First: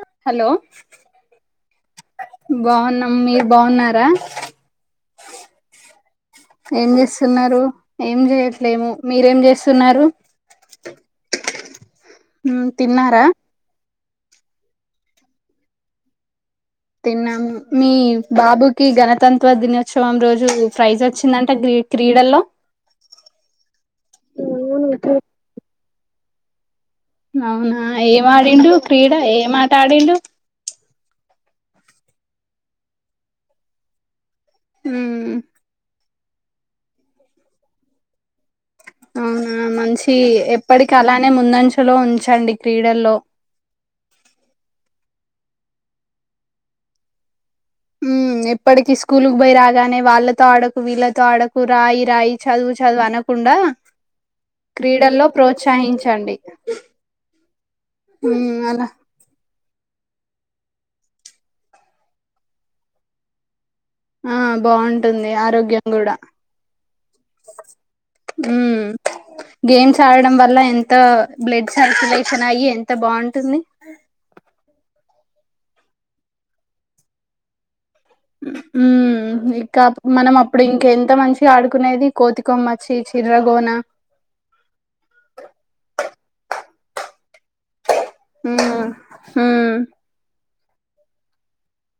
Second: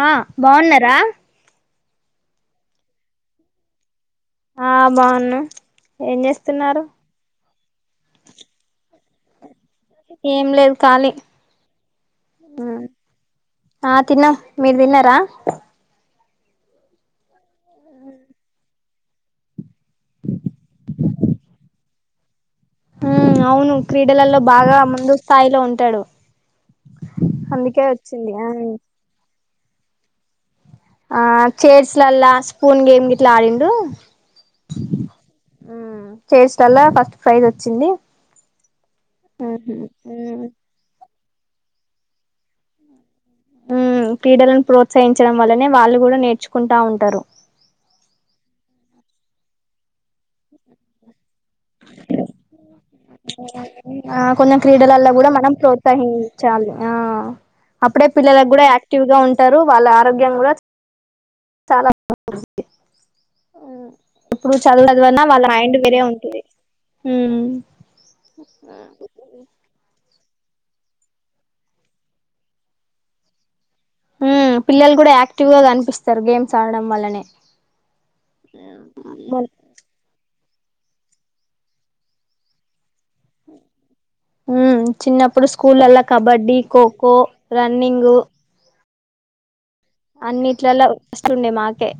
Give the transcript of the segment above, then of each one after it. ఆ హలో బాగున్నారా బాగున్నాం మీర్ బాగున్నారా ఆ బాగున్నా ఏం చేస్తున్నారు ఏం జేస్తున్నారు మీరేం జేస్తున్నారు ఏం లేదు ఖాళీ మ్ తిన్నారా ఆ తిన్న మీర్ తిన్నారా తిన్నాము మీ బాబుకి గణతంత్ర దినోత్సవం రోజు ప్రైజ్ వచ్చిందంట గ్రీ క్రీడల్లో హు్ అవును క్రీడలల్లో బాగా ముందు స్థాయిలో ఉంటాడు అవునా అందుకే ఏం వచ్చింది ఆ ఆడిండు క్రీడ ఏం ఆటా ఆడిండు ఆ చైర్స్ లల్ల స్పూన్ గేమ్ గిట్లా ఆడిండు ఉమ్ చైర్స్లల్ల ఫస్ట్ ప్రైజ్ ఓచ్చింది అవున మంచి ఎప్పడికలానే ముందంచలో ఉంచండి క్రీడల్లో ఉమ్ క్రీడలనీ ప్రోత్సహించడం వల్లనే వాళ్ళు గుడ నేర్చుకుంటా ఉంటారు ఉమ్ ఎప్పటికి స్కూల్కు పోయి రాగానే వాళ్ళతో ఆడకు వీళ్ళతో ఆడకు రాయి రాయి చదువు చదువు అనకుండా ఆ కొంచం క్రీడలలో క్రీడల్లో గూడ మనం ప్రోత్సహించండి ప్రోత్సహించాలి ఆ అప్పుడే పిల్లలక్ ఉమ్ గూడ అలా యాక్టివ్ గా ఉంటారు వాళ్ళ ఆరోగ్యం గూడ చాలా ఉమ్ ఆ ఇప్పుడు చదువు చదువు అన్న బాగుంటుంది వాళ్ళ మైండ్ ఆరోగ్యం వేరే కూడా ఉంటది ఉమ్ చదవడం వల్ల ఎంత బ్లడ్ సర్క్యులేషన్ అయ్యి ఎంత బాగుంటుంది ఆక్టివ్ గా ఆనిపిస్తారు గేమ్స్ ఆడడం వల్లనే ఉమ్ ఇకా మనం అప్ పుడు ఇంకెంత మంచిగా ఆడుకునేది కోతి కొమ్మచ్చి చిర్రగోన ఉమ్ చిన్నప్పుడు స్కూల్లలా కబడ్డీ ఖోఖో రన్నింగు ఉమ్ ఉమ్ అన్నిట్లల ఫస్ట్ ఉండే మాకే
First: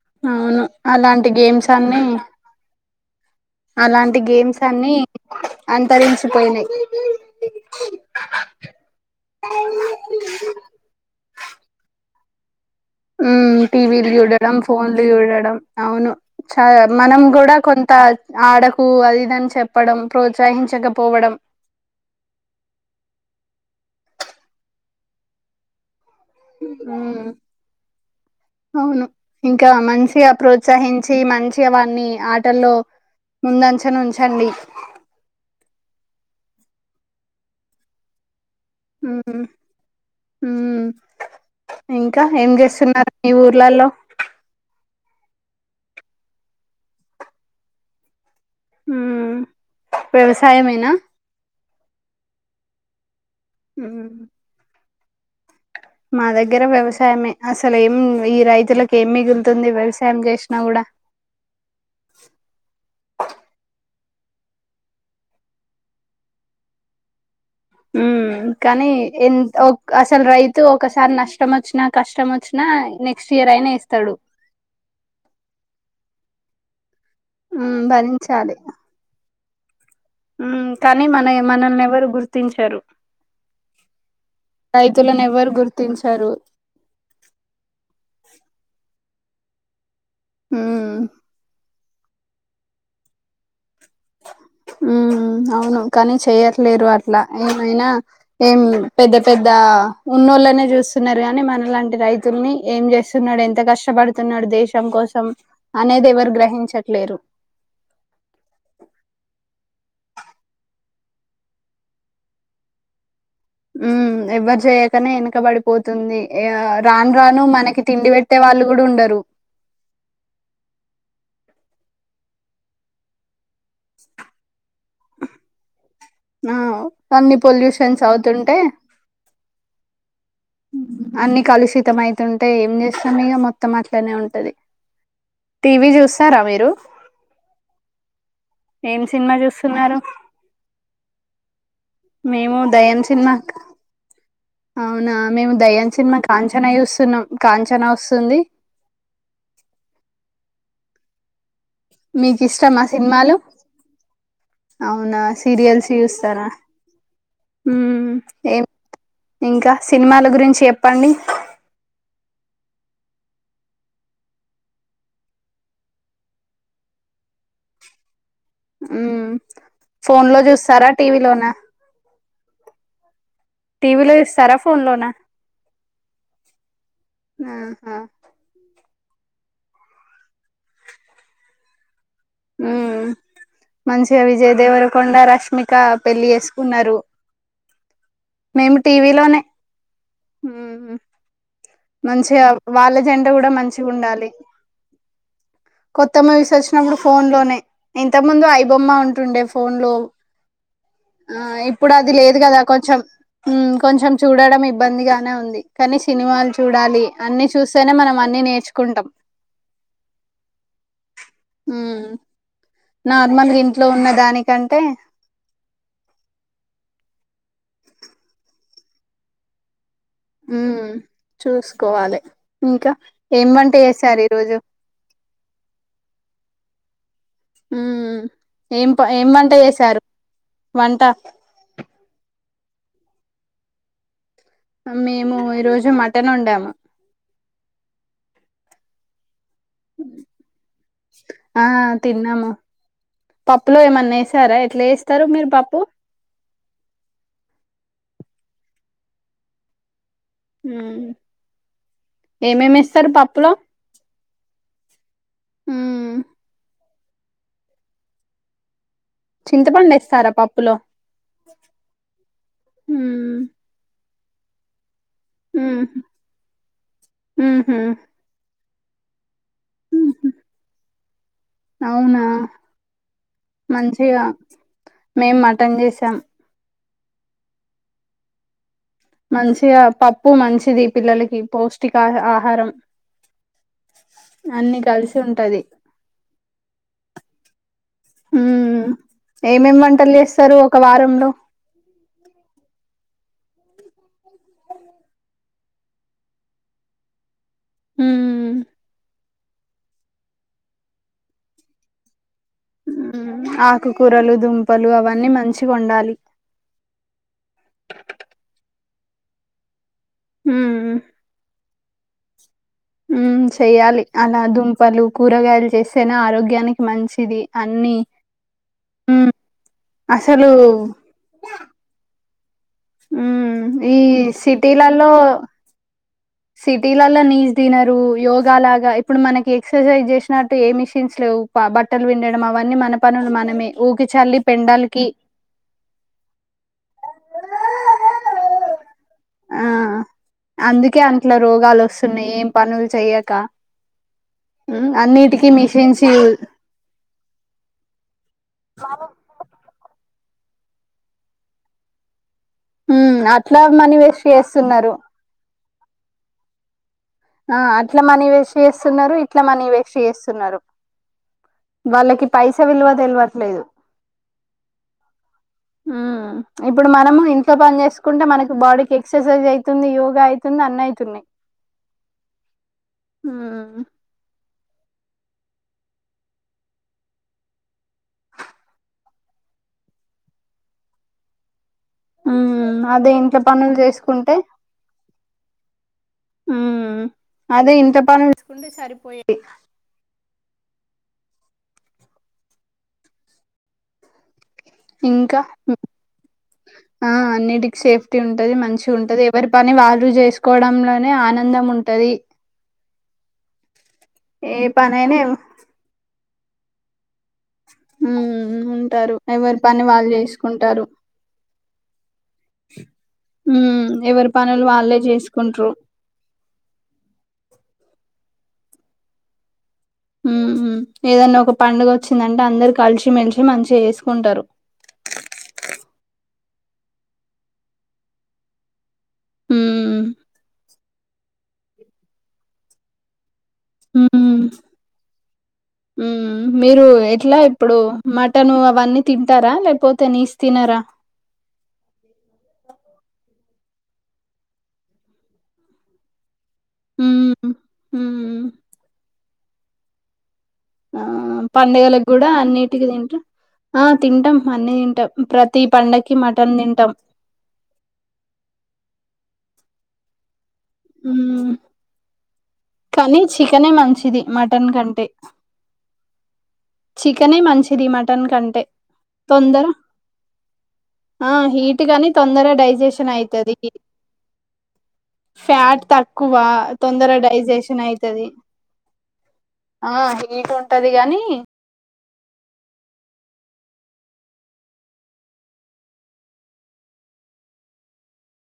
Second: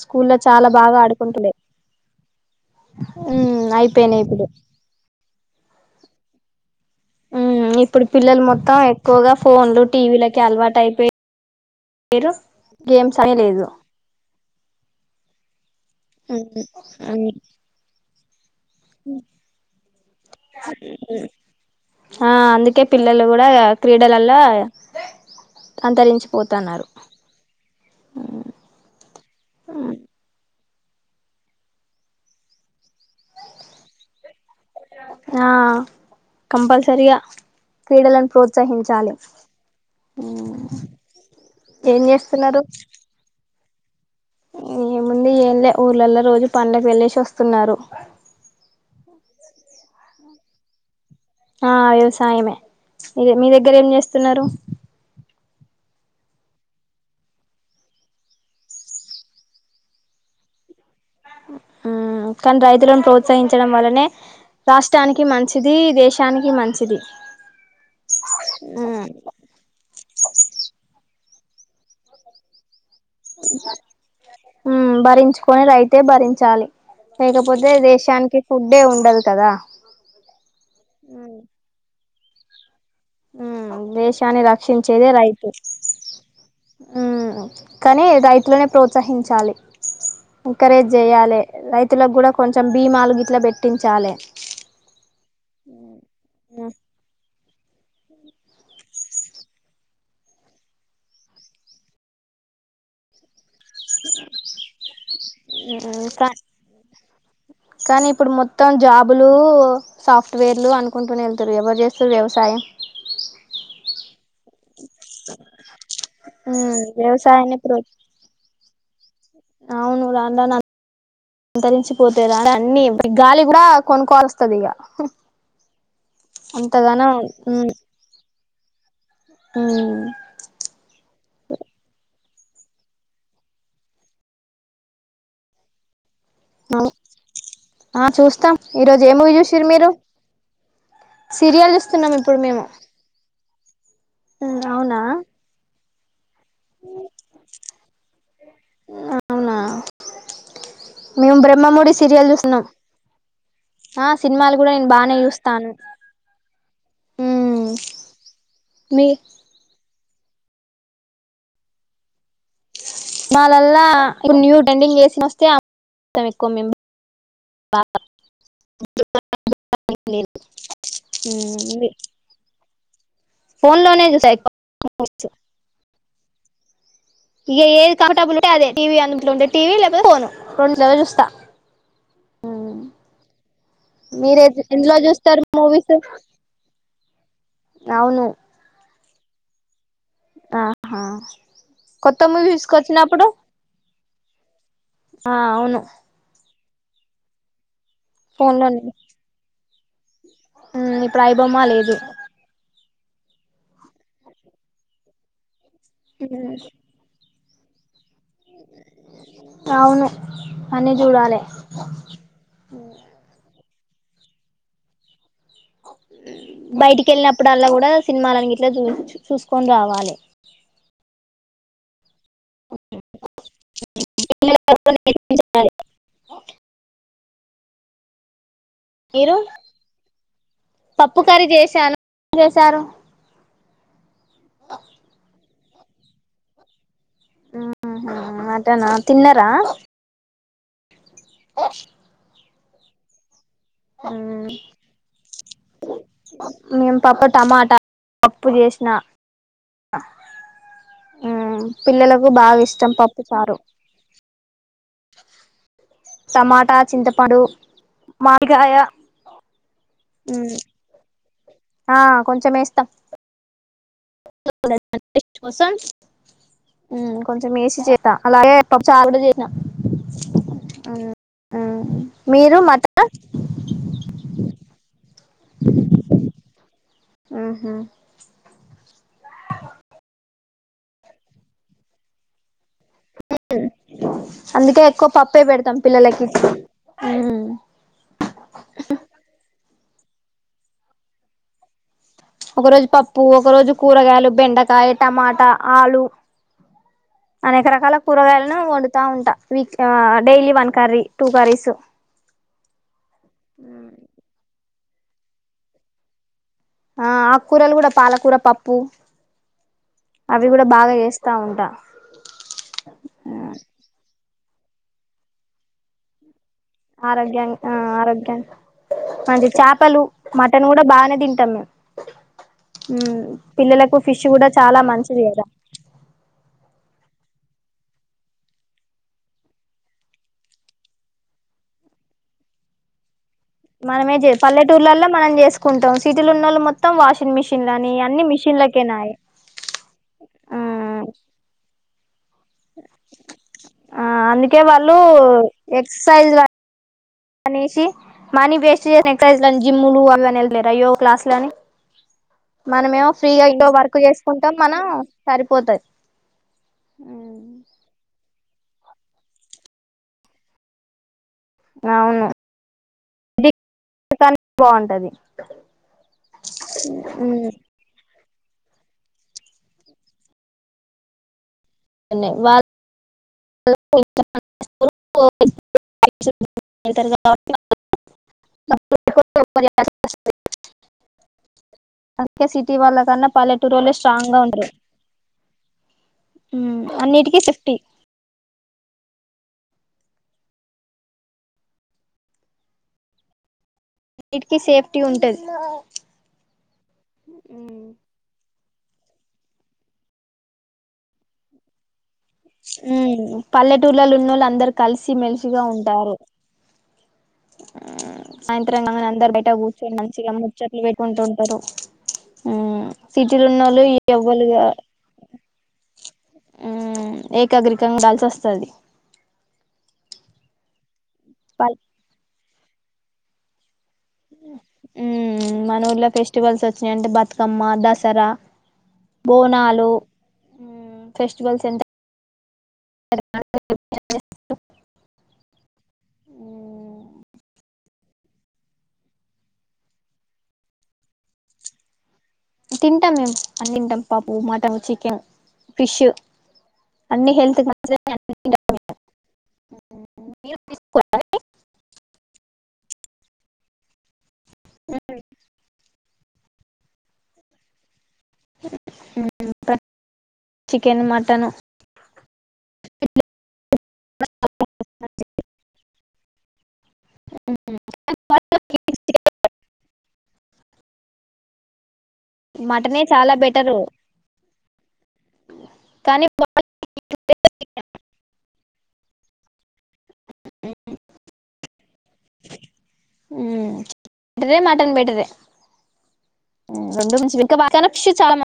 స్కూల్లో అవును చాలా బాగా అలాంటి ఆడుకుంటుండే గేమ్స్ అన్ని ఉమ్ అలాంటి అయిపోయినాయి ఇప్పుడు గేమ్స్ అన్ని అంతరించిపోయినై ఉమ్ ఇప్పుడు పిల్లలు మొత్తం ఎక్కువగా ఫోన్లు మీరు ఉమ్ టీవీలు చూడడం ఫోన్లు చూడడం అవును చ మనం గుడా కొంత ఆడకు అది ఇదని చెప్పడం ప్రోత్సహించకపోవడం ఆ అందుకే పిల్లలు గుడా క్రీడలల అంతరించి ఉమ్ అవును ఇంకా మంచిగా ప్రోచ్ ప్రోత్సహించి మంచిగ వాన్ని ఆటల్లో ముందంచున ఉంచండి ఆహ్ కంపల్సరిగా క్రీడలను ప్రో ప్రోత్సహించాలే ఉమ్ ఉమ్ ఏం చేస్తున్నారు లలో ఏముందు ఎంలే ఊర్ళలో రోజు పండ్లక్కేళ్లేసి ఓస్తున్నారు వ్యవసాయమేనా ఆహ్ వ్యవసాయమే మీదెగ్గర ఏం ఉమ్ చేస్తున్నారు మా దెగ్గర వ్యవసాయమే అసల్ ఏం ఈ రైతులలకు ఏం మిగులుతుంది వ్యవసాయం చేసినా గుడ ఉమ్ కాన్ రైతులనీ ప్రోత్సహించడం వలనే రాష్ట్రానికి మంచిది దేశానికి మంచిది ఉ కానీ ఎన్ ఒక్ అసలు రైతు ఒకసారి నష్ ష్టం వచ్చిన కష్టం వచ్చిన ఉమ్ భరించుకొని రైతే భరించాలి లేకపోతే ఉమ్ దేశానికి భరించాలి ఫుడ్డే ఉండదు కదా ఉమ్ కానీ మన ఎమన ల్న్ ఎవరు గుర్తించారు ఉమ్ దేశాన్ని రక్షించేదే రైతు ఎవరు గుర్తించరు ఉమ్ కానీ రైతులోనే ప్రోత్ త్సహించాలి ఎంకరేజ్ ఉమ్ చేయాలి రైతులకు కూడా కొంచెం భీమాలు గిట్ల పెట్ ఉమ్ అవును కానీ చెయ్యట్లేరు అట్లా ఏం అయినా ఏం పెద్ద పెద్ద ఉన్నోళ్ళనే చూస్తున్నారు కనీ మనలాంటి రైతుల్ని ఏం చేస్తున్నాడు ఎంత కష్టపడుతున్నాడు దేశం కోసం ఉమ్ అనేది ఎవరు గ్రహించట్లేరు కానీ ఇప్పుడు మొత్తం జాబ్ బులు సాఫ్ట్వేర్లు అనుకుంటునే ఎల్తురు ఎవరు చేస్తున్రు వ్యవసాయం ఉమ్ ఎవ్వరు చేయకనే వెనకబడిపోతుంది ఎ ఉమ్ రాను రాను వ్యవసాయాన్ని ప్రో మనకి తిండి పెట్టే వాళ్ళు కుడు ఉండరు అవును రాన్ రాన్ అం తరించిపోతేర అన్ని గాలి కూడా కొనుకోవాల్స్తుది ఇగ ఆ అంతగానం అన్ని మ్మ్ పొల్యూషన్స్ అవుతుంటే మ్మ్ అన్ని కలిషితమై తుంటే ఏం చేస్తాం ఈగ మొత్తం అట్లానే ఉంటది టీవి చూస్ స్తారా మీరు అవును ఆ చూస్తాం ఈ రోజు ఏం ఏ మూవీ సినిమా చూసిర్రు మీరు చూస్తున్నారు సీరియల్ చూస్తున్నాం ఇప్పుడు మేము దయ్యం సినిమా అవునా మేము దయ్యం సినిమాక్ కాంచనా చూస్తున్నాం కాంచనా వస్తుంది అవునా మేము బ్రహ్మ ముడి సీరియల్ చూస్తున్నాం మీకిష్టమా సినిమాలు? ఆ సినిమాలు కూడా నేను బానే చూస్తాను మ్మ్ ఉమ్ ఏం మీ ఇంకా సినిమాలు గురించి చెప్పండి మాాలల్లా ఇపుడ్ న్యూ ట్రెండింగ్ చేసిన వస్తే ఆప్తం ఎక్కువ మేము ఉమ్ ఫోన్ లో చూస్తారా టీవీ లోన మ్మ్ ఫోన్ లోనే టీవీలో చూస్తా ఎక్కువ చూస్తారా ఫోన్ లోనా ఇగ ఏది ఆహా కంఫర్టబుల్ ఉంటే అదే టీవీ అందులో ఉంటే టీవి లేకపోతే ఫోను రెండుట్ల చూస్తా ఉమ్ మంచిగా మీరే విజయ దేవర ఎందులో కొండ చూస్తారు రష్మిక మూవీస్ పెళ్లి చేసుకున్నారు అవును మేము టీవీలోనే ఉం ఆహా కొత్త మూవీ మంచిగా వాళ్ళ తీసుకొచ్చినప్పుడు జెంట కూడా మంచి ఉండాలి ఆ అవును ప్పుడు ఫోన్ లోనే ఇంతక్ ముందు ఫోన్ లోనే ఐబొమ్మ ఉంటుండే ఫోన్ లో ఇప్పుడు ఆ ఐబొమ్మ ఇప్పుడు అది లేదు కదా కొంచం ఉమ్ కొంచెం చూడడం ఇబ్బందిగానే ఉంది కానీ సినిమాలు లి అన్ని చూస్తేనే మనం అన్ని నేర్చుకుంటాం అవును అన్ని చూడాలి ఉం నార్మల్ గా ఇంట్లో ఉన్న దానికంటే బయటికి వెళ్ళినప్పుడల్లా కూడా సినిమాలని గిట్లా చూ చూసుకొని రావాలే ఉమ్ చూసుకోవాలే ఇంకా ఏం వంట చేసారు ఈరోజు మ్ ఏం ప ఏం మీరు వంట చేశారు వంట చారు మేము ఈ రోజు మటన్ వొండాము ఆ హ మాటనా తిన్న ఆ తిన్నాము పప్పులో ఏమన్నా మ్ వేసారా ఎట్లా వేస్తారు మీరు పప్పు మేం పప్పు టమాటా పప్పు జెశిన ఉమ్ ఆ పిల్లలకు బాగా ఏమేమి ఇష్టం వేస్తారు పప్పు పప్పులో చారు ఉమ్ టమాటా చింతపాండు మాడికాయ చింతపండేస్తారా పప్పులో ఆ కొంచం ఎస్తం ఉమ్ [unintelligible] కోసం ఉమ్ మ్ కొంచెం వేసి ఉహు చెత్త అలాగే చారు కూడ చేసిన ఉహు ఆ ఆ అవునా మీరు మట న్ మేమ్ మటన్ చేసాం ఆహా మంచిగా పప్పు మంచిది పిల్లలకి పౌష్టికా ఆహా ఆహారం అన్ని అందుకే ఎక్కువ కలిసి పప్పే ఉంటది పెడుతాం పిల్లలకి ఉమ్ హుమ్ ఏమేమ్ వంటలు చేస్తారు ఒక వారంలో ఒక రోజు పప్పు ఒక రోజు కూరగాలు బెండకాయ్ టమాటా ఆలు అనేక రకాల కూరగాయలను ఉమ్ వొండుతా ఉంటా వీక్ ఆ daily one curry two curries ఆకుకూరలు దుంపలు అవన్నీ మంచిగా వొండాలి ఆ అక్కూరలు కూడా పాలకూర పప్పు అవి గూడ బాగా ఉమ్ చేస్తా ఉంటా మ్ చెయ్యాలి అలా దుంపలు కూరగాయలు చేస్తేనే ఆరోగ్ గ్యనికి మంచిది ఆరోగ్యాన్ని అన్ని ఆరోగ్యాన్ని ఉమ్ మంచి చాపలు అసలు మటన్ గూడ బానే తింటాం మేమ్ మ్ ఈ కూడా చాలా సిటీలల్లో మంచిది కదా సిటీలల్లో నీస్ తినరు యోగా లాగా ఇప్పుడు మనకి ఎక్సర్సైజ్ చేష్నట్టు ఏ మిషిన్స్ లేవు ప బట్టలు విండడం అవన్నీ మన పనులు మన మనమే చే పల్లెటూర్లల్లో మనం చేసుకుంటాం సిటీలు ఉన్నోళ్లు మొత్తం వాషింగ్ మిష్ షీండ్లని అన్ని మిషన్లకేనయే ఆ ఆ అందుకే అంట్ల రోగాలు వస్తున్నాయి ఏం పనులు చెయక ఆ అందుకే ఉమ్ వాళ్ళు అన్నిటికీ మిషన్స్ యూ ఎక్సర్సైజ్ అనేసి మనీ వేస్ట్ చేస్ ఎక్ససైజు లని జిమ్ములు అవన్ లేర్ ఆ యోగ క్లాస్ లని మనమేమో ఉమ్ ఫ్రీగా అట్లా ఇంట్లో మనీ వర్క్ వేస్ట్ చేసుకుంటాం మన చేస్తున్నారు సరిపోతాధ్ అ ఆ అట్లా మనీ వేస్ట్ చేస్తున్నారు ఇట్లా మనీ వేస్ట్ చేస్తున్నారు వాళ్ళకి అవును పైసా విలువ తెల్వట్లేదు బాగుంటది ఉమ్ ఇప్పుడు మనము ఇంట్లో పని చేసుక్ కుండా మనకి బాడీకి ఎక్సర్సైజ్ అయితుంది యోగా అయితుంది అన్ని అయితున్నాయి న్నాయి వా ఉమ్ [unintelligible] అంద్ కె సిటీ ఉమ్ వాళ్ల అదే కన్నా ఇంట్లో పనులు పల్లెటూరోళ్లే చేసుకుంటే స్ట్రాంగ్గా ఉంటరు ఉమ్ అదే సేఫ్టీ ఇంట్ల పని చేసుకుంటే సరిపోయేది అన్నిటికీ సేఫ్టీ ఇంకా ఉంటది ఉ ఆ అన్నిటికి సేఫ్టీ ఉంటది మంచ్ చు ఉంటది ఎవరి పని వాళ్ళు చేసుకోవడంలోనే ఆనందం ఉంటది ఉ పల్లెటూర్లలొన్నోళ్ళు ఏ అందరు కలిసి పనైనా మెలిసిగ ఉంటారు ఉమ్ సాయంత్రం కాగానే ఉంటారు అందరు బయట ఎవరి పని కూర్చొని వాళ్ళు మంచిగా ముచెట్లు చేసుకుంటారు పెట్టుకుంటుఉంటరు ఉ సిటీలున్నోళ్ళు ఉమ్ ఎవరి ఎవ్వలుగా పనులు వాళ్ళే చేసుకుంట్రు ఉ ఏకగ్రికంగ ఉండాల్సొస్తది ఉ ఏదన్న ఒక పండుగ వచ్చిందంటే అందరు కలిసి మెలిసి మంచిగా చేస్ ఉ మనుర్ల ఫెస్ట ఫెస్టివల్స్ వచ్చినయఅంటే బతుకమ్మ దసరా బోనాలు ఉమ్ ఫెస్టివల్స్ ఎంత [inaudible] ఉ ఉ ఉమ్ మీరు ఎట్ల ఇప్పుడు మటన్ అవన్నీ తింటారా లేకపోతే నీస్ తినరా [inaudible] తింటం మేమ్ అని తింటం పప్పు మటన్ చికెన్ ఫిష్ అన్ని ఉమ్ హెల్త్ కి మంచిదె ఉమ్ ఆ పండగలకు కూడా అన్నింటికి తింట్ర ఆ తింటాం అన్ని తింటమ్ ప్రతి పండకి మటన్ తింటమ్ చికెన్ మటను కాని చికెనే మంచిది మటన్ కంటే చికెనే మంచిది మటన్ కంటె తొందర ఆ హీట్ గని తొందరగ మటనే డైజెషన్ చాలా అయితది బెటరు ఫ్యాట్ కానీ తక్కువ తొందర డైజెషన్ అయితది ఆ హీట్ ఉంటది గని ఉ మటన్ బేటరే ఇంకా మట్టన్ ఫిష్ చాలా [inaudible]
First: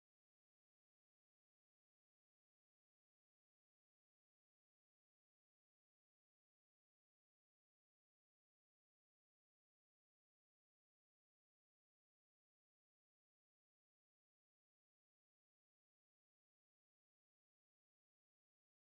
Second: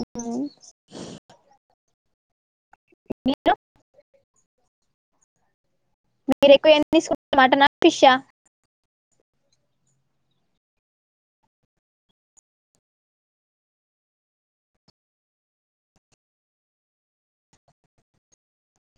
ఉ ఉమ్ మీరు మీరెక్కువ ఏంతీసుకుంటరు మటన్ ఆ ఫిష్ ఆ